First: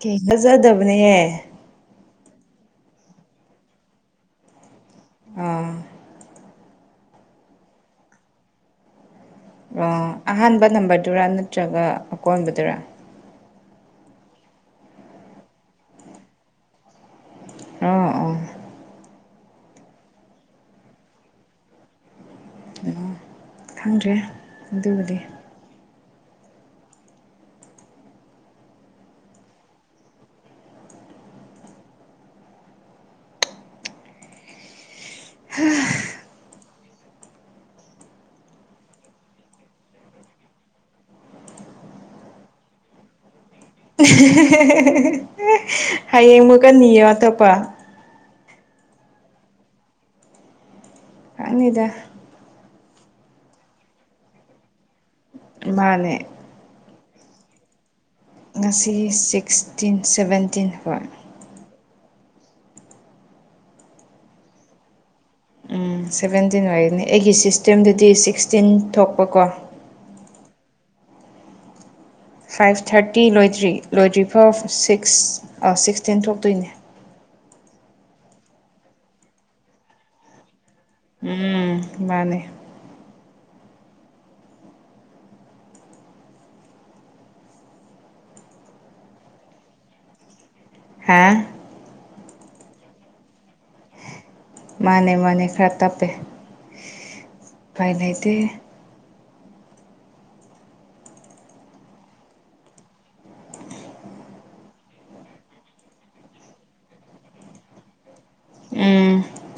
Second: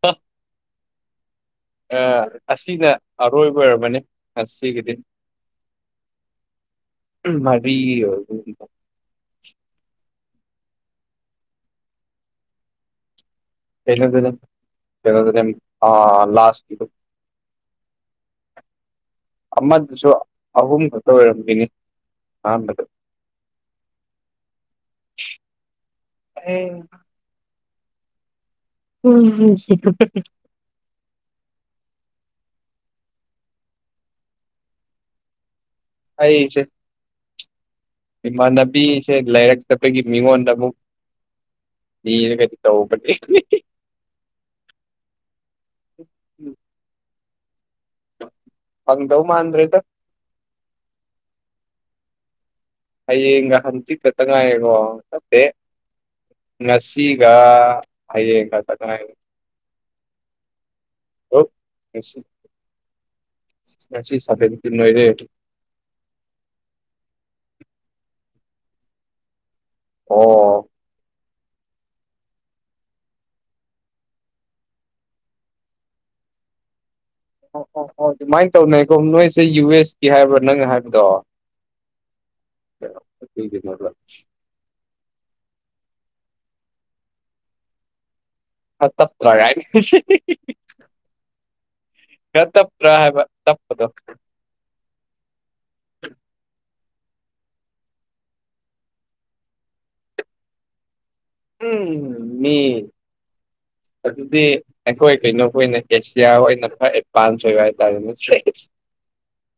ꯀꯦꯡꯅꯖꯗꯕꯅꯦꯍꯦ ꯑꯁꯤꯅ ꯑꯔꯣꯏꯕ ꯑꯣꯏꯔꯕꯅꯤ ꯁꯤꯒꯤꯗꯤ ꯑꯥ ꯃꯕꯤ ꯑꯣꯏ ꯑꯣ ꯑꯍꯥꯟꯕ ꯅꯝꯕꯔꯗꯨꯔꯥ ꯅꯠꯇ꯭ꯔꯒ ꯑꯀꯣꯟꯕꯗꯨꯔꯥ ꯀꯝ ꯂꯥꯁ ꯑꯥ ꯑꯥ ꯑꯃꯗꯨꯁꯨ ꯑꯍꯨꯝ ꯈꯛꯇ ꯑꯣꯏꯔꯝꯈꯤꯅꯤ ꯑꯍꯥꯟꯕ ꯎ ꯈꯪꯗ꯭ꯔꯦ ꯑꯗꯨꯕꯨꯗꯤ ꯍꯝ ꯎꯝ ꯍ ꯑꯩꯁꯦ ꯏꯃꯥꯟꯅꯕꯤꯁꯦ ꯂꯩꯔꯛꯇꯕꯒꯤ ꯃꯤꯉꯣꯟꯗ ꯑꯃꯨꯛ ꯅꯔ ꯀꯔꯤ ꯇꯧꯄ ꯍꯌꯦꯡ ꯑꯃꯨꯛꯀꯅꯤꯌꯣ ꯑꯇꯣꯞꯄ ꯍꯪꯗꯧꯃꯥꯟꯗ꯭ꯔꯦꯗ ꯑꯪꯅꯤꯗ ꯍꯌꯦꯒ ꯍꯪ ꯆꯤꯛ ꯈꯠꯇꯪꯉꯥꯏꯉꯣ ꯆꯠꯇꯦ ꯃꯥ ꯃꯥꯅꯦ ꯅꯁꯤꯒ ꯍꯥꯏꯌꯦꯡ ꯁꯤꯤꯛꯇꯤꯟ ꯁꯚꯦꯟꯇꯤꯟ ꯈ ꯑꯣ ꯉꯁꯤ ꯁꯥꯐꯦꯛꯇ ꯅꯣꯏꯔꯦ ꯎꯝ ꯁꯚꯦꯟꯇꯤꯟ ꯑꯣꯏꯒꯅꯤ ꯑꯩꯒꯤ ꯁꯤꯁꯇꯦꯝꯗꯗꯤ ꯁꯤꯛꯁꯇꯤꯟ ꯊꯣꯛꯄꯀꯣ ꯑꯣ ꯐꯥꯏꯚ ꯊꯥꯔꯇꯤ ꯂꯣꯏꯗ꯭ꯔꯤ ꯂꯣꯏꯗ꯭ꯔꯤꯐꯥꯎ ꯁꯤꯛꯁ ꯑ ꯁꯤꯛꯁꯇꯦꯟ ꯊꯣꯛꯇꯣꯏꯅꯦ ꯑꯣ ꯑꯣ ꯑꯣ ꯑꯗꯨꯃꯥꯏꯅ ꯇꯧꯅꯩꯀꯣ ꯅꯣꯏꯁꯦ ꯌꯨ ꯑꯦꯁ ꯀ ꯍꯥꯏꯕ꯭ꯔꯥ ꯅꯪꯅ ꯍꯥꯏꯕ ꯎꯝ ꯃꯥꯅꯦ ꯊꯂ ꯇꯞ ꯇ ꯍꯥꯏꯅꯤ ꯍꯥꯥ ꯈꯔ ꯇꯞꯇ꯭ꯔꯥ ꯍꯥꯏꯕ ꯇꯞꯄꯗꯣ ꯃꯥꯅꯦ ꯃꯥꯅꯦ ꯈꯔ ꯇꯞꯦ ꯄꯥꯏ ꯂꯩꯗꯦ ꯎꯝ ꯃꯤ ꯑ ꯑꯗꯨꯗꯤ ꯑꯩꯈꯣꯏ ꯀꯩꯅꯣ ꯑꯩ ꯑꯣꯏꯅ ꯑꯦꯁꯤꯌꯥ ꯑꯣꯏꯅ ꯈꯔ ꯑꯦꯗꯚꯥꯟꯁ ꯑꯣꯏꯕ ꯍꯥꯏꯇꯥꯔꯦꯅꯦ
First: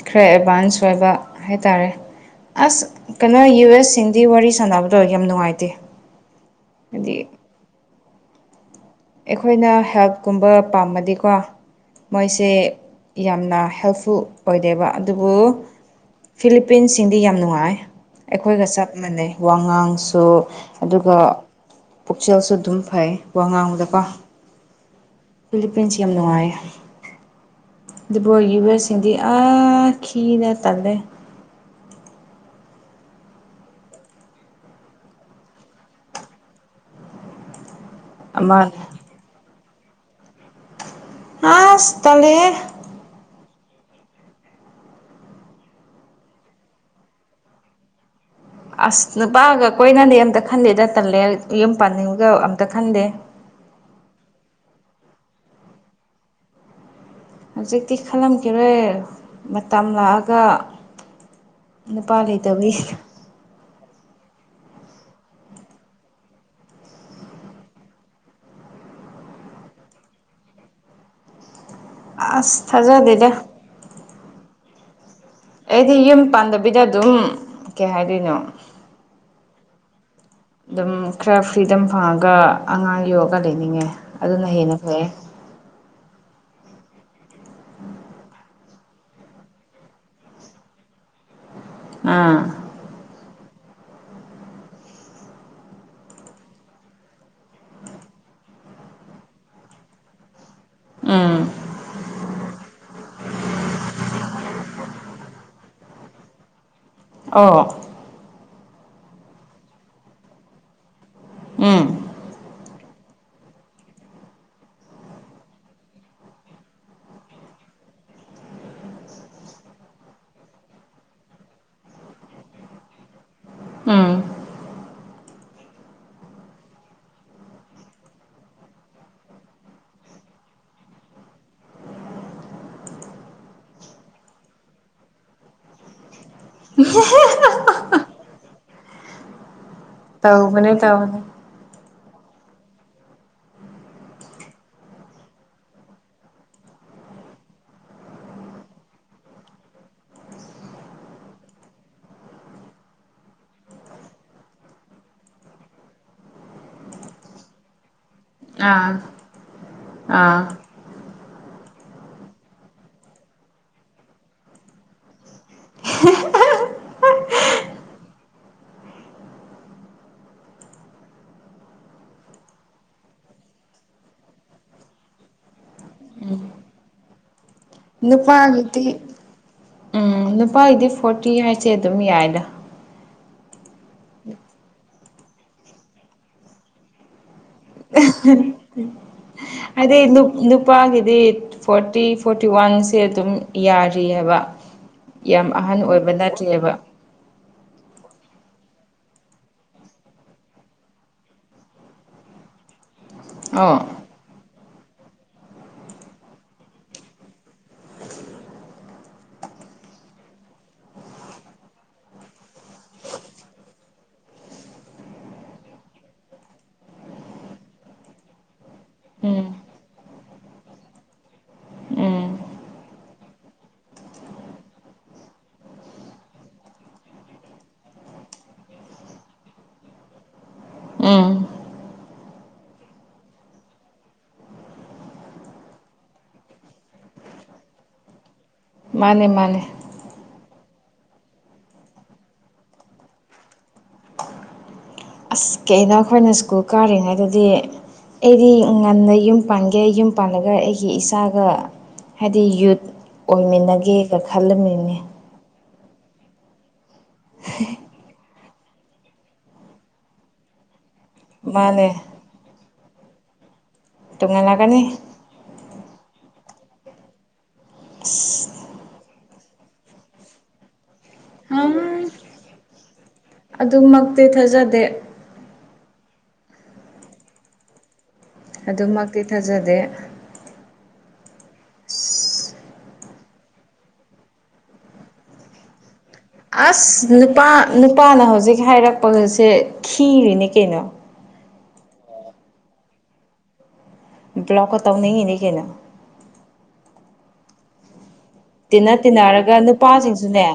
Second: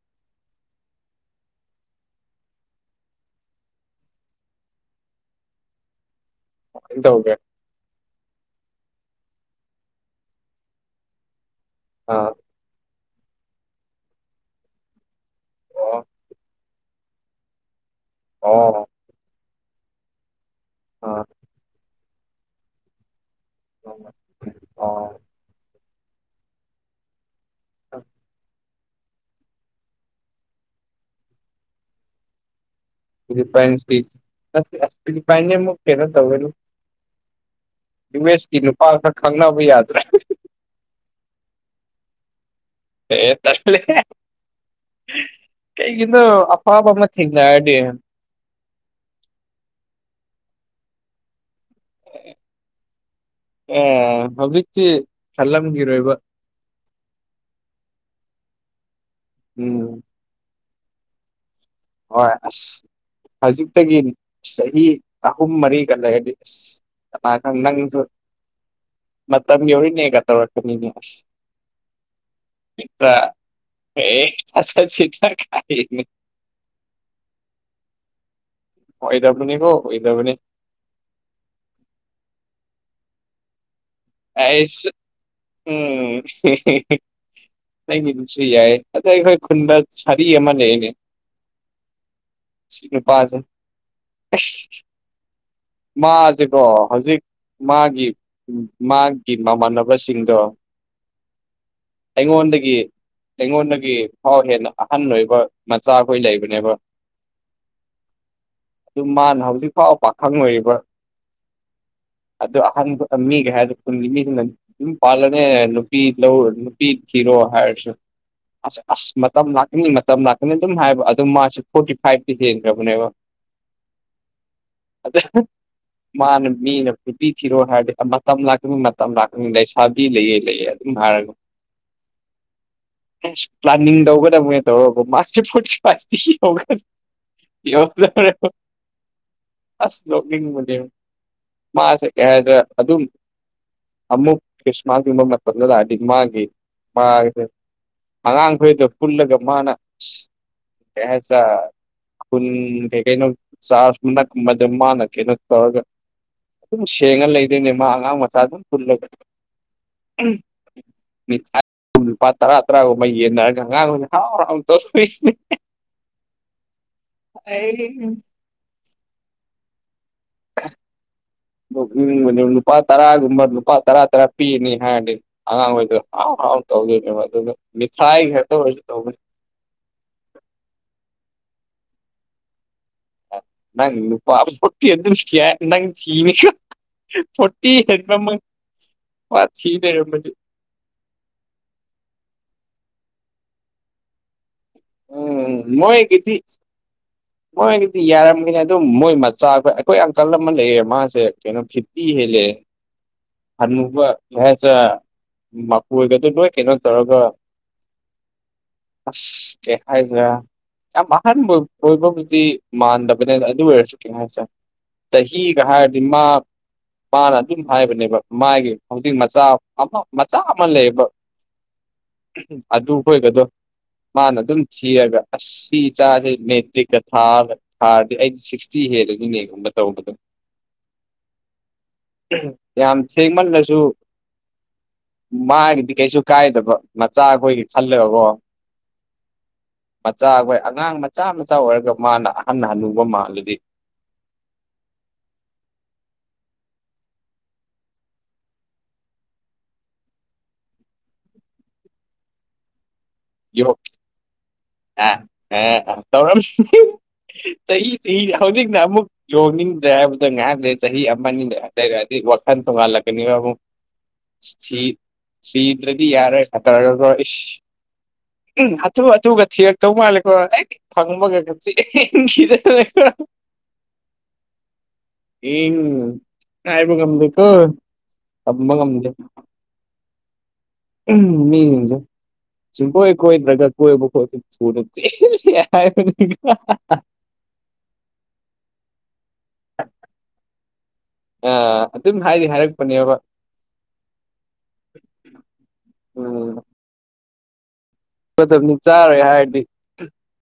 ꯈꯔ ꯑꯦꯗꯚꯥꯟꯁ ꯑꯣꯏꯕ ꯍꯥꯏꯇꯥꯔꯦ ꯑꯁ ꯀꯩꯅꯣ ꯌꯨ ꯑꯦꯁ ꯁꯤꯡꯗꯤ ꯋꯥꯔꯤ ꯁꯥꯟꯅꯕꯗꯣ ꯌꯥꯝ ꯅꯨꯡꯉꯥꯏꯇꯦ ꯏ ꯍꯥꯏꯗꯤ ꯇꯧꯒꯦ ꯑꯩꯈꯣꯏꯅ ꯍꯦꯜꯞꯀꯨꯝꯕ ꯄꯥꯝꯕꯗꯤꯀꯣ ꯑꯥ ꯃꯣꯏꯁꯦ ꯌꯥꯝꯅ ꯍꯦꯜꯞꯐꯨꯜ ꯑꯣꯏꯗꯦꯕ ꯑꯗꯨꯕꯨ ꯑꯣ ꯐꯤꯂꯤꯄꯤꯟꯁꯤꯡꯗꯤ ꯌꯥꯝ ꯅꯨꯡꯉꯥꯏ ꯑꯩꯈꯣꯏꯒ ꯆꯞ ꯃꯥꯟꯅꯩ ꯋꯥꯉꯥꯡꯁꯨ ꯑꯗꯨꯒ ꯑꯣ ꯄꯨꯛꯆꯦꯜꯁꯨ ꯑꯗꯨꯝ ꯐꯩ ꯋꯥ ꯉꯥꯡꯕꯗꯀꯣ ꯑꯣ ꯌꯥꯝ ꯅꯨꯡꯉꯥꯏ ꯌꯨ ꯑꯦꯁ ꯁꯤꯡꯗꯤ ꯑꯥꯈꯤꯅ ꯇꯜꯂꯦ ꯔꯤꯟꯁꯤꯄꯥꯏꯟꯅꯦ ꯃꯛ ꯀꯩꯅꯣ ꯇꯧꯕꯔ ꯃꯦꯁꯀꯤ ꯑꯃꯅ ꯅꯨꯄꯥ ꯈꯔ ꯈꯪꯅꯕ ꯌꯥꯗ꯭ꯔꯦ ꯍꯥ ꯁꯤ ꯇꯂꯦ ꯍ ꯇꯁ ꯂꯩ ꯀꯒꯤꯅ ꯑꯄꯥꯕ ꯑꯃ ꯊꯦꯡꯅꯔꯗꯤ ꯑꯁ ꯅꯨꯄꯥꯒ ꯀꯣꯏꯅꯗꯤ ꯑꯝꯇ ꯈꯟꯗꯦꯗ ꯇꯜꯂꯦ ꯌꯨꯝ ꯄꯥꯅꯤꯡꯕꯒ ꯑꯝꯇ ꯈꯟꯗꯦ ꯍꯧꯖꯤꯛꯇꯤ ꯈꯜꯂꯝꯒꯤꯔꯣꯏꯕ ꯍꯧꯖꯤꯛꯇꯤ ꯈꯜꯂꯝꯈꯤꯦꯔꯣꯏ ꯎꯝ ꯃꯇꯝ ꯂꯥꯛꯑꯒ ꯅꯨꯄꯥ ꯍꯣꯏ ꯂꯩꯇꯕꯩ ꯑꯁ ꯍꯧꯖꯤꯛꯇꯒꯤ ꯆꯍꯤ ꯑꯍꯨꯝ ꯃꯔꯤꯒ ꯂꯩꯔꯗꯤ ꯑꯁ ꯄꯁꯨ ꯃꯇꯝ ꯌꯧꯔꯤꯅꯦꯒ ꯇꯧꯔꯛꯀꯅꯤꯅꯦ ꯑꯁ ꯊꯥꯖꯩ ꯍꯦꯛꯇ ꯑꯗꯨꯦꯗ ꯑꯦ ꯑ ꯆꯤ ꯑꯩꯗꯤ ꯌꯨꯝ ꯄꯥꯟꯗꯕꯤꯗ ꯑꯗꯨꯝ ꯀꯩ ꯍꯥꯏꯗꯣꯏꯅꯣ ꯑꯣ ꯏꯗꯕꯨꯅꯤꯕꯣ ꯑꯣꯏꯗꯕꯅꯤ ꯑꯗꯨꯝ ꯈꯔ ꯐ꯭ꯔꯤꯗꯝ ꯐꯪꯉꯒ ꯑꯉꯥꯡ ꯌꯣꯛꯒ ꯂꯩꯅꯤꯡꯉꯦ ꯑꯗꯨꯅ ꯍꯦꯟꯅ ꯑꯁ ꯐꯩꯌꯦ ꯎꯝ ꯅꯒꯤꯗꯨꯁꯨ ꯌꯥꯏ ꯑꯗ ꯑꯩꯈꯣꯏ ꯈꯨꯟꯗ ꯁꯥꯔꯤ ꯑꯃ ꯂꯩ ꯑꯩꯅꯦ ꯑꯥ ꯁꯤꯄꯥꯖꯦ ꯃꯥꯁꯤꯦꯀꯣ ꯍꯧꯖꯤꯛ ꯃꯥꯒꯤ ꯃꯥꯒꯤ ꯃꯃꯥꯟꯅꯕꯁꯤꯡꯗꯣ ꯎꯝ ꯑꯩꯉꯣꯟꯗꯒꯤ ꯑꯩꯉꯣꯟꯗꯒꯤ ꯐꯥꯎ ꯍꯦꯟꯅ ꯑꯍꯟ ꯑꯣꯏꯕ ꯃꯆꯥꯈꯣꯏ ꯂꯩꯕꯅꯦꯕ ꯑ ꯑꯗꯨ ꯃꯥꯅ ꯍꯧꯖꯤꯛ ꯐꯥꯎ ꯄꯥꯈꯪ ꯑꯣꯏꯔꯤꯕ꯭ꯔꯥ ꯎꯝ ꯑꯗꯨ ꯑꯍꯟ ꯃꯤꯒꯩ ꯍꯥꯏ ꯌꯨꯝ ꯄꯥꯜꯂꯅꯦ ꯅꯨꯄꯤ ꯂꯧꯔꯣ ꯅꯨꯄꯤ ꯊꯤꯔꯣ ꯍꯥꯏꯔꯁꯨ ꯑꯁ ꯑꯁ ꯃꯇꯝ ꯂꯥꯛꯀꯅꯤ ꯃꯇꯝ ꯂꯥꯛꯀꯅꯤ ꯑꯗꯨꯝ ꯍꯥꯏꯕ ꯑꯗꯨ ꯃꯥꯁꯨ ꯐꯣꯔꯇꯤ ꯐꯥꯏꯚꯇꯤ ꯍꯦꯟꯈ꯭ꯔꯕꯅꯦꯕ [inaudible] ꯑꯥ ꯑ ꯃꯥꯅ ꯃꯤꯅ ꯅꯨꯄꯤ ꯊꯤꯔꯣ ꯍꯥꯏꯔꯗꯤ ꯃꯇꯝ ꯑꯗꯨꯝ ꯃꯇꯝ ꯂꯥꯛꯀ ꯂꯩ ꯁꯥꯕꯤ ꯂꯩꯌꯦ ꯂꯩꯌꯦ ꯑꯗꯨꯝ ꯍꯥꯏꯔꯒ ꯄ꯭ꯂꯥꯟꯅꯤꯡ ꯇꯧꯒꯗꯕꯅꯦ ꯇꯧꯔꯕ ꯃꯥ ꯐꯨꯁ [unintelligible] ꯑꯁ ꯇꯧꯕꯅꯦ ꯅꯣꯛꯅꯤꯡꯕꯅꯦ ꯇꯧꯕꯅꯦ ꯃꯥꯁꯦ ꯀꯩ ꯍꯥꯏꯒꯗꯔꯥ ꯑꯗꯨꯝ ꯑꯃꯨꯛ ꯄꯩꯁꯥ ꯒꯨꯝꯕ ꯃꯊꯟꯗ ꯂꯥꯛꯅꯗꯤ ꯃꯥꯒꯤ ꯃꯥ ꯑꯉꯥꯡꯈꯣꯏꯗ ꯄꯨꯜꯂꯒ ꯃꯥꯅ ꯀꯨ ꯍꯥꯏꯒꯗꯔꯥ ꯈꯨꯟ ꯀꯩꯩ ꯀꯩꯅꯣ ꯆꯥꯟ ꯅꯛꯃꯥꯗ ꯥꯃꯥꯅ ꯀꯩꯅꯣ ꯇꯧꯔꯒ ꯑꯗꯨꯝ ꯁꯦꯡꯉ ꯂꯩꯗꯣꯏꯅꯦ ꯃꯥ ꯑꯉꯥꯡ ꯃꯆꯥ ꯑꯗꯨꯝ ꯑꯥ ꯄꯨꯜꯂꯒ ꯑꯥ [unintelligible] ꯑꯗꯨ ꯂꯨꯄꯥ ꯇꯔꯥ ꯇꯔꯥꯒꯨꯝꯕ ꯌꯦꯟꯅꯔꯒ ꯑꯉꯥꯡ ꯍꯔꯥꯎ ꯍꯔꯥꯎꯅ ꯇꯧ ꯁꯤꯅꯦ ꯅꯨꯡꯉꯥꯏꯔꯦꯅꯦ [unintelligible] ꯅꯣꯛꯅꯤꯡꯕꯅꯦ ꯂꯨꯄꯥ ꯇꯔꯥꯒꯨꯝꯕ ꯂꯨꯄꯥ ꯇꯔꯥ ꯇꯔꯥ ꯄꯤꯅꯤ ꯍꯥꯏꯔꯗꯤ ꯑꯉꯥꯡꯈꯩꯗ ꯍꯥꯔꯥꯎ ꯍꯔꯥꯎ ꯇꯧꯗꯣꯏꯅꯦꯕ ꯑꯗꯨꯗ ꯃꯤꯊꯥꯏ ꯈꯦꯛꯇ ꯑꯣꯏꯔꯁꯨ ꯅꯨꯄꯥꯒꯤꯗꯤ ꯇꯧꯕꯅꯦ ꯎꯝ ꯅꯨꯄꯥꯒꯤꯗꯤ ꯐꯣꯔꯇꯤ ꯍꯥꯏꯁꯦ ꯑꯗꯨꯝ ꯌꯥꯏꯌꯦꯗꯥ ꯅꯪ ꯏ ꯄꯤ ꯑꯦ ꯑꯗꯨꯌꯥ ꯏ ꯆꯅꯤ ꯐꯣꯔꯇꯤ ꯍꯦꯟꯕꯃꯛ ꯃꯥ ꯊꯤ ꯂꯩꯔꯝꯕꯅꯤ ꯅꯨꯨꯄꯥꯒꯤꯗꯤ ꯐꯣꯔꯇꯤ ꯐꯣꯔꯇꯤ ꯋꯥꯟꯁꯦ ꯑꯗꯨꯝ ꯌꯥꯔꯤꯑꯕ ꯎꯝ ꯌꯥꯝ ꯑꯍꯟ ꯑꯣꯏꯕ ꯃꯣꯏꯒꯤꯗꯤ ꯅꯠꯇ꯭ꯔꯦꯕ ꯃꯣꯏꯒꯤꯗꯤ ꯌꯥꯔꯝꯒꯅꯤ ꯑꯗꯨꯝ ꯃꯣꯏ ꯃꯆꯥ ꯑꯩꯈꯣꯏ ꯑꯪꯀꯜ ꯑꯃ ꯂꯩꯔꯦ ꯃꯥꯁꯦ ꯀꯩꯅꯣ ꯐꯤꯐꯇꯤ ꯍꯦꯜꯂꯦ [inaudible] ꯑꯣ ꯍꯟꯨꯕ ꯀꯩꯍꯥꯏꯁꯤꯔ ꯃꯀꯣꯏꯒꯗꯣ ꯅꯣꯏ ꯀꯩꯅꯣ ꯇꯧꯔꯒ ꯑꯁ ꯀꯩ ꯍꯥꯏꯕꯔꯥ ꯌꯥꯝ ꯑꯍꯥꯟꯕ ꯑꯣꯏꯕꯕꯨꯗꯤ ꯃꯥꯟꯗꯕꯅꯦꯅ ꯑꯗꯨ ꯑꯣꯏꯔꯁꯨ ꯀꯩꯅꯣ ꯍꯥꯏꯁꯦꯔꯥ ꯆꯍꯤꯒ ꯍꯥꯏꯔꯗꯤ ꯃꯥ ꯃꯥꯅ ꯑꯗꯨꯝ ꯍꯥꯏꯕꯅꯦꯕ ꯃꯥꯒꯤ ꯍꯧꯖꯤꯛ ꯃꯆꯥ ꯎꯝ ꯑꯃ ꯃꯆꯥ ꯑꯃ ꯂꯩꯌꯦꯕ ꯎꯝ ꯑꯗꯨꯈꯣꯏꯒꯗꯣ ꯃꯥꯅ ꯑꯗꯨꯝ ꯊꯤꯔꯒ ꯑꯁꯤ ꯆꯥꯁꯦ ꯃꯦꯇ꯭ꯔꯤꯀ ꯊꯥꯔꯒ ꯍꯥꯔꯗꯤ ꯑꯩꯗꯤ ꯁꯤꯛꯁꯇꯤ ꯍꯦꯜꯂꯒꯤꯅꯦꯒꯨꯝꯕ ꯇꯧꯕꯗꯣ ꯎꯝ ꯌꯥꯝ ꯊꯦꯡꯃꯜꯂꯁꯨ ꯃꯥꯒꯤꯗꯤ ꯀꯩꯁꯨ ꯀꯥꯏꯗꯕ ꯃꯆꯥ ꯑꯩꯈꯣꯏꯒꯤ ꯈꯜꯂꯥꯒꯀꯣ ꯃꯥꯅꯦ ꯃꯥꯅꯦ ꯃꯆꯥꯈꯣꯏ ꯑꯉꯥꯡ ꯃꯆꯥ ꯃꯆꯥ ꯑꯣꯏꯔꯒ ꯃꯥꯅ ꯑꯍꯟꯅ ꯍꯟꯅꯨꯕ ꯃꯥꯜꯂꯗꯤ ꯀꯩꯅ ꯑꯩꯈꯣꯏꯅ ꯁ꯭ꯀꯨꯜ ꯀꯥꯔꯤꯉꯩꯗꯗꯤ ꯑꯩꯗꯤ ꯉꯟꯅ ꯌꯨꯝ ꯄꯥꯟꯒꯦ ꯌꯨꯝ ꯄꯥꯟꯜꯂꯒ ꯑꯩꯒꯤ ꯏꯆꯥꯒ ꯍꯥꯏꯗꯤ ꯌꯨꯠ ꯌꯣꯛ ꯑꯣꯏꯃꯤꯟꯅꯒꯦꯒ ꯈꯜꯂꯝꯃꯤꯅꯦ ꯑꯦ ꯇꯧꯔꯝ ꯆꯍꯤ ꯍꯧꯖꯤꯛꯅ ꯑꯃꯨꯛ ꯂꯨꯍꯣꯡꯅꯤꯡꯗ꯭ꯔꯦ ꯍꯥꯏꯕꯗ ꯉꯥꯏꯍꯥꯛ ꯂꯩ ꯆꯍꯤ ꯑꯃ ꯑꯅꯤ ꯃꯥꯅꯦ ꯂꯩꯔꯗꯤ ꯋꯥꯈꯜ ꯇꯣꯡꯉꯥꯜꯂꯛꯀꯅꯤꯕ ꯑꯃꯨꯛ ꯊꯤ ꯇꯣꯡꯉꯥꯜꯂꯛꯀꯅꯤ ꯊꯤꯗ꯭ꯔꯗꯤ ꯌꯥꯔꯣꯏꯒꯥ ꯇꯧꯔꯒ ꯎꯝ ꯍꯥꯊꯨ ꯍꯥꯊꯨꯒ ꯊꯤꯔꯛꯇꯧ ꯃꯥꯜꯂꯦꯀꯣ ꯐꯪꯕꯒ ꯈꯞꯆꯦꯟ ꯆꯦꯟꯈꯤꯗꯅ [unintelligible] ꯑꯗꯨꯃꯛꯇꯤ ꯊꯥꯖꯗꯦ ꯍꯥꯏꯥꯕ ꯉꯝꯗꯦꯀꯣ ꯇꯝꯕ ꯉꯝꯗꯦ ꯑꯗꯨꯃꯛꯇꯤ ꯊꯥꯖꯗꯦ ꯎꯝ ꯃꯤꯁꯤꯡꯁꯦ ꯣꯏ ꯀꯣꯏ ꯔ꯭ꯔꯒꯛ ꯀꯣꯏꯣꯏ ꯊ ꯑꯁ ꯅꯨꯄꯥ ꯅꯨꯄꯥꯅ ꯍꯧꯖꯤꯛ ꯍꯥꯏꯔꯛꯄꯒꯁꯦ ꯈꯤꯔꯤꯅꯦ ꯀꯩꯅꯣ ꯑ ꯑꯗꯨꯝ ꯍꯥꯏꯗꯤ ꯍꯥꯏꯔꯛꯄꯅꯦꯕ ꯕ꯭ꯂꯣꯅꯅꯤ ꯀꯦꯅ [unintelligible] ꯑꯣ ꯃꯇꯝꯗꯤ ꯇꯤꯟꯅ ꯆꯥꯔꯣꯏ ꯇꯤꯟꯅꯔꯒ ꯍꯥꯏꯔꯗꯤ ꯅꯨꯄꯥꯁꯤꯡꯁꯨꯅꯦ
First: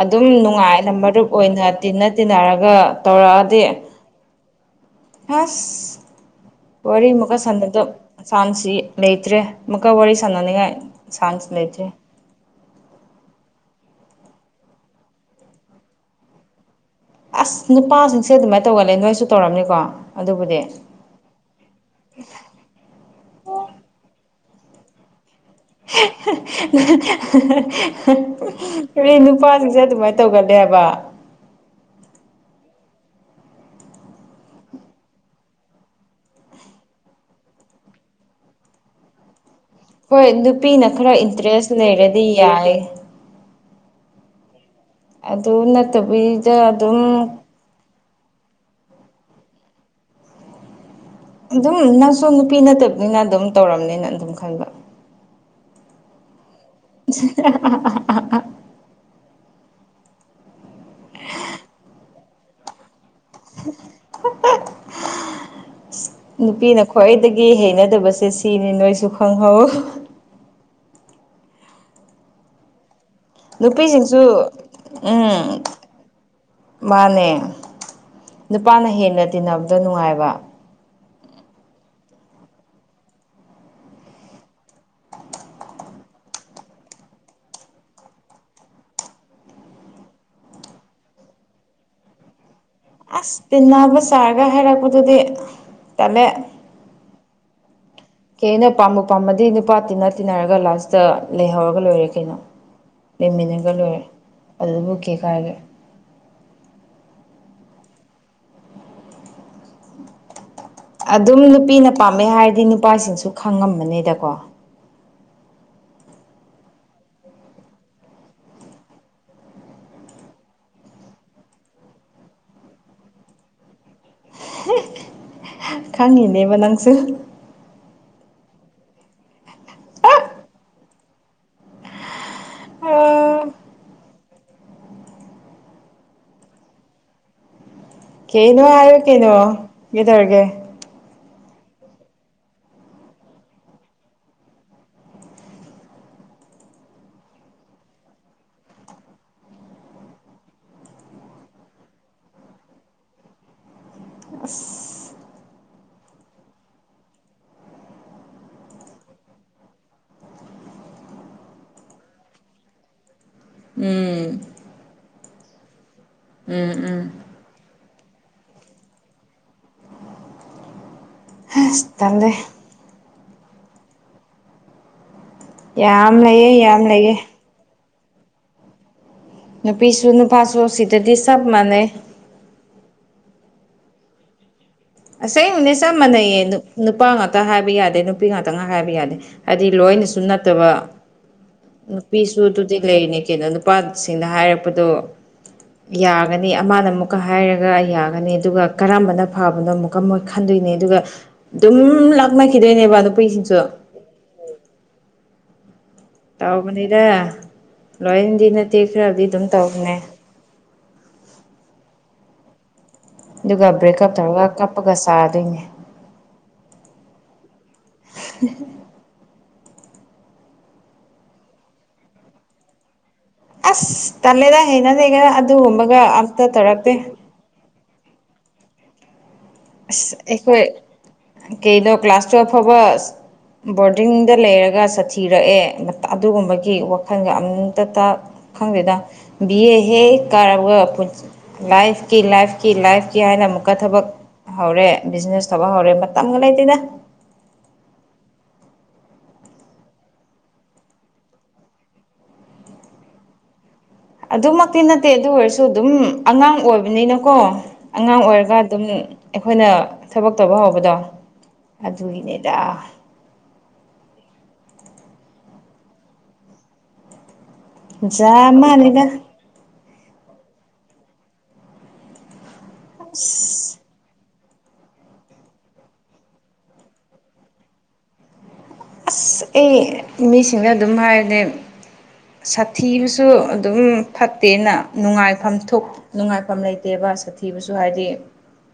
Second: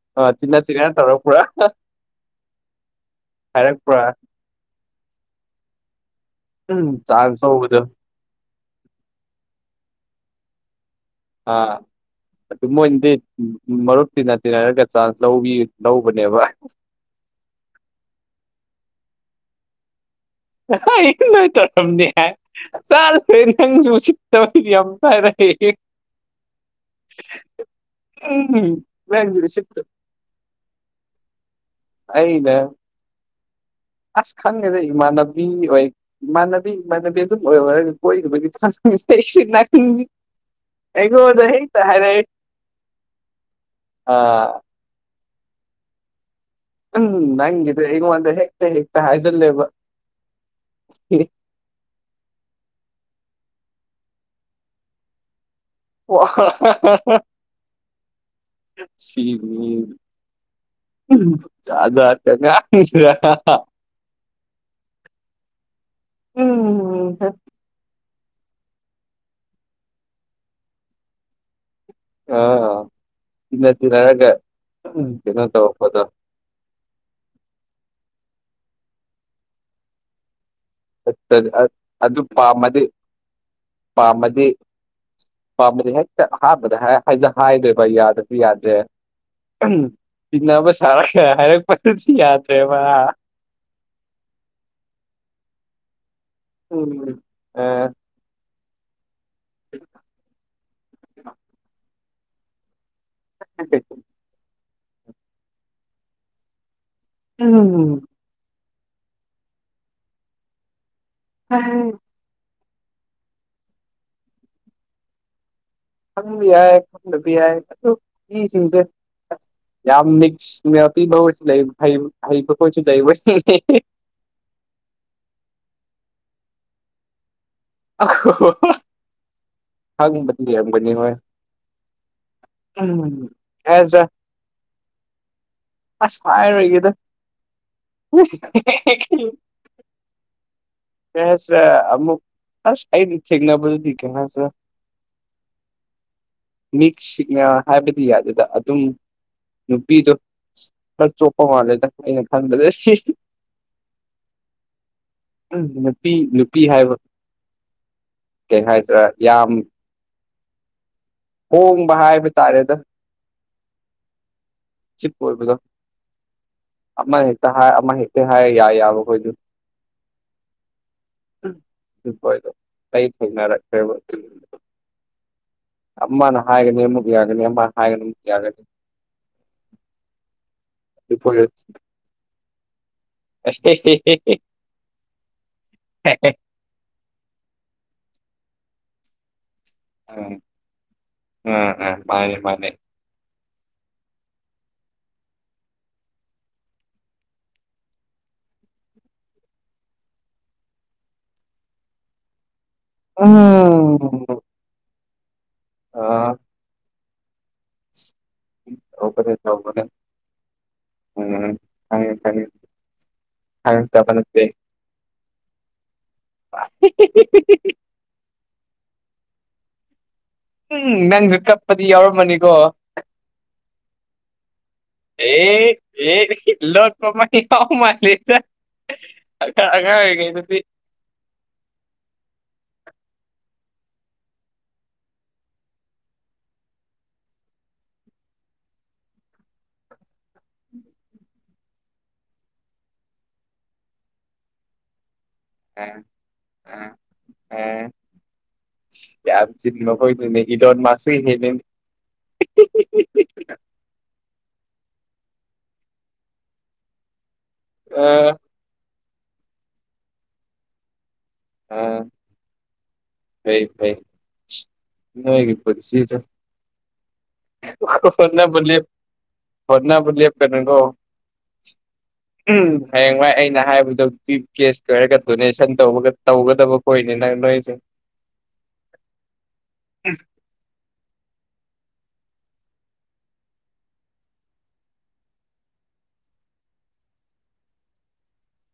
ꯑꯗꯨꯝ ꯑꯥ ꯇꯤꯟꯅ ꯇꯤꯟꯅ ꯅꯨꯡꯉꯥꯏꯅ ꯃꯔꯨꯞ ꯇꯧꯔꯛꯄ꯭ꯔꯥ ꯑꯣꯏꯅ ꯇꯤꯟꯅ ꯇꯤꯟꯅꯔꯒ ꯇꯧꯔꯛꯑꯗꯤ ꯍꯥꯏꯔꯛꯄ꯭ꯔꯥ ꯐꯁ ꯎꯝ ꯋꯥꯔꯤ ꯃꯨꯀ ꯆꯥꯟꯁ ꯂꯧꯕꯗꯣ ꯁꯥꯟꯅꯗ ꯁꯥꯟꯁꯤ ꯂꯩꯇ꯭ꯔꯦ ꯑꯃꯨꯛꯀ ꯋꯥꯔꯤ ꯁꯥꯟꯅꯅꯤꯡꯉꯥꯏ ꯆꯥꯟꯁ ꯑꯥ ꯂꯩꯇ꯭ꯔꯦ ꯑꯗꯨ ꯃꯣꯏꯅꯗꯤ ꯃꯔꯨꯞ ꯇꯤꯟꯅ ꯇꯤꯟꯅꯔꯒ ꯆꯥꯟꯁ ꯂꯧꯕꯤ ꯂꯧꯕꯅꯦꯕ ꯑꯁ ꯅꯨꯄꯥꯁꯤꯡꯁꯦ ꯑꯗꯨꯃꯥꯏ ꯇꯧꯒꯂ ꯅꯣꯏꯁꯨ ꯇꯧꯔꯝꯅꯤꯀꯣ ꯑꯗꯨꯕꯨꯗꯤ ꯅꯣꯏ ꯇꯧꯔꯝꯅꯦ ꯍꯥꯏ ꯆꯥꯠ ꯐꯦ ꯅꯪꯁꯨꯁꯤꯠꯇꯕꯗꯤ ꯌꯥꯝ ꯄꯥꯏꯔꯛꯑꯦ ꯎꯝ [unintelligible] ꯀ ꯅꯪꯒꯤ ꯅꯨꯄꯥꯁꯤꯡꯁꯦ ꯎꯁꯤꯠꯇ ꯑꯗꯨꯃꯥꯏꯅ ꯇꯧꯒꯜꯂꯦ ꯍꯥꯏꯕ ꯑꯩꯗ ꯑꯁ ꯈꯪꯉꯦꯗ ꯏꯃꯥꯟꯅꯕꯤ ꯑꯣꯏ ꯃꯥꯟꯅꯕꯤ ꯃꯥꯟꯅꯕꯤ ꯑꯗꯨꯝ ꯑꯣꯏꯔ ꯍꯥꯏꯔꯒ ꯀꯣꯏꯔꯨꯕꯒꯤ ꯈ ꯅ ꯍꯣꯏ ꯅꯨꯄꯤꯅ ꯈꯔ ꯏꯟꯇꯔꯦꯁ ꯂꯩꯔꯗꯤ ꯍꯥꯏꯔꯛꯏ ꯌꯥꯏ ꯑ ꯑꯗꯨ ꯅꯠꯇꯕꯒꯤ ꯎꯝ ꯅꯪꯒꯤꯗ ꯑꯩꯉꯣꯟꯗ ꯍꯦꯛꯇ ꯍꯦꯛꯇ ꯍꯥꯏꯖꯜꯂꯦꯕ ꯑꯗꯨꯝ ꯅꯪꯁꯨ ꯅꯨꯄꯤ ꯅꯠꯇꯕꯅꯤꯅ ꯑꯗꯨꯝ ꯇꯧꯔꯝꯅꯤꯅ ꯑꯗꯨꯝ ꯈꯟꯕ ꯁꯤ [unintelligible] ꯖ [unintelligible] [unintelligible] ꯅꯨꯄꯤꯅ ꯎꯝ ꯈ꯭ꯋꯥꯏꯗꯒꯤ ꯍꯩꯅꯗꯕꯁꯦ ꯁꯤꯅꯤ ꯅꯣꯏꯁꯨ ꯈꯪꯍꯧ ꯑꯥ ꯏꯟꯅ ꯅꯨꯄꯤꯁꯤꯡꯁꯨ ꯇꯔꯔꯒ ꯀꯩꯅꯣ ꯎꯝ ꯇꯧꯕꯄꯗꯣ ꯃꯥꯅꯦ ꯅꯨꯄꯥꯅ ꯍꯦꯟꯅ ꯇꯤꯟꯅꯕꯗꯣ ꯅꯨꯡꯉꯥꯏꯕ ꯑꯗꯨ ꯄꯥꯝꯃꯗꯤ ꯄꯥꯝꯃꯗꯤ ꯄꯥꯝꯕꯗꯤ ꯍꯦꯛꯇ ꯑꯍꯥꯟꯕꯗ ꯍꯥꯏꯗꯣꯏꯕ ꯌꯥꯗ꯭ꯔꯁꯨ ꯌꯥꯗ꯭ꯔꯦ ꯎꯝ ꯏꯟꯅꯕ ꯁꯔꯥ ꯍꯔ ꯄꯁ ꯌꯥꯗ꯭ꯔꯦꯕ ꯑꯁ ꯇꯤꯟꯅꯕ ꯆꯥꯔꯒ ꯍꯥꯏꯔꯛꯄꯗꯨꯗꯤ ꯇꯜꯂꯦ ꯎꯝ ꯑ [unintelligible] [inaudible] ꯀꯦ ꯑꯩꯅ ꯄꯥꯝꯕ ꯄꯥꯝꯕꯗꯤ ꯅꯨꯄꯥ ꯇꯤꯟꯅ ꯇꯤꯟꯅꯔꯒ ꯂꯥꯁꯇ ꯂꯩꯍꯧꯔꯒ ꯂꯣꯏꯔꯦ ꯀꯩꯅꯣ ꯂꯩꯃꯤꯟꯅꯒ ꯂꯣꯏꯔꯦ ꯑꯗꯨꯗꯕꯨꯀꯦ ꯀꯥꯏꯔꯒꯦ ꯎꯝ ꯑꯗꯨꯝ ꯅꯨꯄꯤꯅ ꯄꯥꯝꯃꯦ ꯍꯥꯏꯔꯗꯤ ꯅꯨꯄꯥꯁꯤꯡꯁꯨ ꯈꯪꯉꯝꯕꯅꯤꯗꯀꯣ ꯈꯪꯕ ꯌꯥꯏ ꯈꯪꯗꯕ ꯌꯥꯏ ꯑꯗꯨ ꯃꯤꯁꯤꯡꯁꯦ ꯌꯥꯝ ꯃꯤꯛꯁ ꯃꯄꯤꯤꯕꯣꯏꯁꯨ ꯂꯩ ꯍꯩꯕ ꯈꯣꯠꯁꯨ ꯂꯩ [inaudible] ꯈꯪꯍꯤꯅꯦꯕ ꯅꯪꯁꯨ ꯑ ꯍꯪꯕꯗꯤꯔꯝꯒꯅꯤ ꯍꯣꯏ ꯎꯝ ꯑꯥ ꯑꯦꯖ [unintelligible] [inaudible] ꯑꯁ ꯀꯥꯏꯔꯣꯏꯒꯦꯗ [inaudible] ꯀꯦꯅꯣ ꯍꯥꯏꯌꯨ ꯀꯦꯅꯣ ꯒꯤꯗꯔꯦ ꯍꯁ ꯑꯃꯨꯛ ꯑꯁ ꯑꯩꯒꯥ ꯊꯦꯡꯅꯥꯕꯗꯤ ꯀꯦꯁꯦꯔꯥ ꯃꯤꯛ ꯁꯤꯛꯅ ꯍꯥꯏꯕꯗꯤ ꯌꯥꯗꯗ ꯑꯗꯨꯝ ꯅꯨꯄꯤꯗꯣ [unintelligible] ꯎ ꯅꯨꯄꯤ ꯅꯨꯄꯤ ꯍꯥꯏꯕ ꯀꯩ ꯍꯥꯏꯗ꯭ꯔꯥ ꯌꯥꯝ ꯍꯣꯡꯕ ꯍꯥꯏꯕ ꯇꯥꯔꯦꯗ ꯎꯝ ꯆꯤꯞ ꯑꯣꯏꯣꯕꯗꯣ ꯎꯝ ꯎꯝ ꯑꯃ ꯍꯦꯛꯇ ꯍꯥꯏ ꯑꯃ ꯍꯦꯛꯇ ꯍꯥꯏꯔ ꯌꯥꯏ ꯌꯥꯕ ꯑꯩꯈꯣꯏꯁꯨ ꯑꯁ ꯇꯜꯂꯦ [unintelligible] ꯌꯥꯝ ꯑꯃꯅ ꯂꯩꯌꯦ ꯌꯥꯝ ꯍꯥꯏꯦꯅꯤꯒꯤ ꯂꯩꯌꯦ ꯍꯥꯏꯒꯅꯤ ꯑꯃꯅ ꯍꯥꯏꯦ ꯍꯥꯏꯒꯅꯤ ꯅꯨꯄꯤꯁꯨ ꯅꯨꯄꯥꯁꯨ ꯁꯤꯗꯗꯤ ꯆꯞ ꯑꯗꯨꯈꯣꯏꯗꯣ ꯃꯥꯟꯅꯩ ꯑꯁ [unintelligible] [inaudible] ꯑꯁꯛꯅꯦ ꯆꯞ ꯃꯥꯟꯅꯩꯌꯦ ꯅꯨꯄꯥ ꯉꯥꯛꯇ ꯍꯥꯏꯕ ꯌꯥꯗꯦ ꯅꯨꯄꯤ ꯉꯥꯛꯇ ꯉ ꯍꯥꯏꯕ ꯌꯥꯗꯦ ꯍꯥꯏꯗꯤ ꯂꯣꯏꯅꯁꯨ ꯅꯠꯇꯕ ꯑ ꯑ ꯑ ꯃꯥꯅꯦ ꯅꯨꯄꯤꯁꯨ ꯃꯥꯅꯦ ꯑꯗꯨꯗꯤ ꯂꯩꯔꯤꯅꯤ ꯀꯩꯅꯣ ꯅꯨꯄꯥꯁꯤꯡꯗ ꯍꯥꯏꯔꯛꯄꯗꯣ ꯌꯥꯒꯅꯤ ꯑꯃꯅ ꯑꯃꯨꯛꯀ ꯍꯥꯏꯔꯒ ꯌꯥꯒꯅꯤ ꯑꯗꯨꯒ ꯀꯔꯝꯕꯅ ꯐꯥꯕꯅꯣ ꯑꯃꯨꯛ ꯀꯃꯣꯏ ꯈꯟꯗꯣꯏꯅꯦ ꯑꯗꯨꯒ ꯑꯗꯨꯝ ꯂꯥꯛꯅꯈꯤꯗꯣꯏꯅꯦꯕ ꯅꯨꯄꯤꯁꯤꯡꯁꯨ ꯑꯣ ꯑ ꯇꯥꯎꯕꯅꯤꯗ ꯂꯣꯏ [unintelligible] ꯑꯗꯨꯒ ꯕ꯭ꯔꯦꯛꯀꯞ ꯇꯧꯔꯒ ꯀꯞꯄꯒ ꯆꯥꯗꯣꯏꯅꯦ [unintelligible] [unintelligible] ꯎꯝ ꯅꯪꯁꯨ ꯀꯞꯄꯗꯤ ꯌꯥꯎꯔꯝꯃꯅꯤꯀꯣ ꯑꯁ ꯇꯂꯦꯗ ꯍꯩꯅꯗꯒ ꯑꯦ ꯑꯗꯨꯒꯨꯝꯕꯒ ꯑꯦ ꯑꯝꯇ ꯇꯧꯔꯛꯇꯦ [unintelligible] ꯑꯉꯥꯡ ꯑꯉꯥꯡ ꯑꯁ ꯑꯣꯏꯔꯤꯉꯩꯗꯗꯤ ꯑꯩꯈꯣꯏ ꯀꯩꯅꯣ ꯀ꯭ꯂꯥꯁ ꯇꯨꯌꯦꯜꯐ ꯐꯥꯎꯕ ꯕꯣꯔꯗꯤꯡꯗ ꯂꯩꯔꯒ ꯁꯥꯊꯤꯔꯛꯑꯦ ꯑꯗꯨꯒꯨꯝꯕꯒꯤ ꯋꯥꯈꯜꯒ ꯑꯃꯨꯛꯇ ꯈꯪꯗꯦꯗ ꯕꯤ ꯑꯦ ꯍꯦ ꯀꯥꯔꯒ ꯂꯥꯏꯐꯀꯤ ꯂꯥꯏꯐꯀꯤ ꯂꯥꯏꯐ ꯀ ꯍꯥꯏꯅ ꯑꯃꯨꯛꯀ ꯊꯕꯛ ꯍꯧꯔꯦ ꯕꯤꯖꯤꯅꯦꯁ ꯊꯕꯛ ꯍꯧꯔꯦ ꯃꯇꯝꯒ ꯂꯩꯇꯦꯗ [unintelligible] [unintelligible] [unintelligible] ꯑꯗꯨꯃꯛꯇꯤ ꯅꯠꯇꯦ ꯑꯗꯨ ꯑꯣꯏꯔꯁꯨ ꯑꯗꯨꯝ ꯑꯉꯥꯡ ꯑꯣꯏꯕꯅꯤꯅꯀꯣ ꯑ ꯑꯉꯥꯡ ꯑꯣꯏꯔꯒ ꯑꯗꯨꯝ ꯑꯩꯈꯣꯏꯅ ꯊꯕꯛ ꯇꯧꯕ ꯍꯧꯕꯗꯣ ꯑꯗꯨꯒꯤꯅꯦꯗ ꯍꯣꯏ ꯐꯩ ꯅꯣꯏꯒꯤ ꯄꯨꯟꯁꯤꯗꯨ [unintelligible] ꯖꯥ ꯃꯥꯟꯅꯤꯗ ꯍꯣꯠꯅꯕ ꯂꯦꯞꯀꯅꯨꯀꯣ ꯍꯌꯦꯡꯋꯥꯏ ꯑꯩꯅ ꯍꯥꯏꯕꯗꯨ ꯍꯧꯖꯤꯛꯇꯤ ꯀꯦꯁ ꯀꯣꯏꯔꯒ ꯗꯣꯅꯦꯁꯟ ꯇꯧꯕꯒ ꯇꯧꯒꯗꯕ ꯀꯣꯏꯅꯤ ꯅꯪ ꯅꯣꯏꯁꯦ ꯑꯁ ꯑꯩ ꯃꯤꯁꯤꯡꯅ ꯑꯗꯨꯝ ꯍꯥꯏꯔꯅꯦ ꯁꯥꯊꯤꯕꯁꯨ ꯑꯗꯨꯝ ꯐꯠꯇꯦꯅ ꯅꯨꯡꯉꯥꯏꯐꯝ ꯊꯣꯛ ꯅꯨꯡꯉꯥꯏꯐꯝ ꯂꯩꯇꯦꯕ ꯁꯥꯊꯤꯕꯁꯨ ꯍꯥꯏꯗꯤ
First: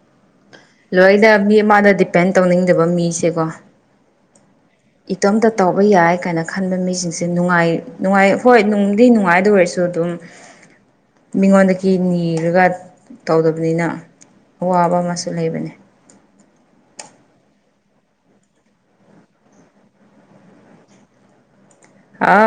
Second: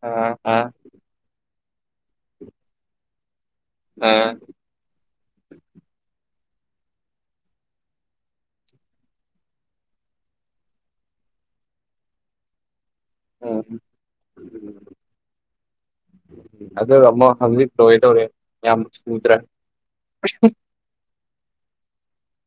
ꯑꯣ ꯑ ꯂꯣꯏꯅ ꯃꯤ ꯑꯃꯗ ꯗꯤꯄꯦꯟ ꯇꯧꯅꯤꯡꯗꯕ ꯃꯤꯁꯦꯀꯣ ꯑꯥ ꯏꯇꯣꯝꯇ ꯇꯧꯕ ꯌꯥꯏ ꯀꯥꯏꯅ ꯈꯟꯕ ꯃꯤꯁꯤꯡꯁꯦ ꯅꯨꯡꯉꯥꯏ ꯅꯨꯡꯉꯥꯏ ꯍꯣꯏ ꯅꯨꯡꯗꯤ ꯅꯨꯡꯉꯥꯏꯗ ꯑꯣꯏꯔꯁꯨ ꯑꯗꯨꯝ [unintelligible] ꯃꯤꯉꯣꯟꯗꯒꯤ ꯅꯤꯔꯒ ꯎꯝ ꯇꯧꯗꯕꯅꯤꯅ ꯑꯋꯥꯕ ꯑꯃꯁꯨ ꯂꯩꯕꯅꯤ ꯑꯗꯨꯒ ꯑꯃꯨꯛ ꯍꯧꯖꯤꯛ ꯂꯣꯏꯗꯧꯔꯦ ꯌꯥꯝ ꯊꯨꯗꯔꯥ ꯍꯥꯎ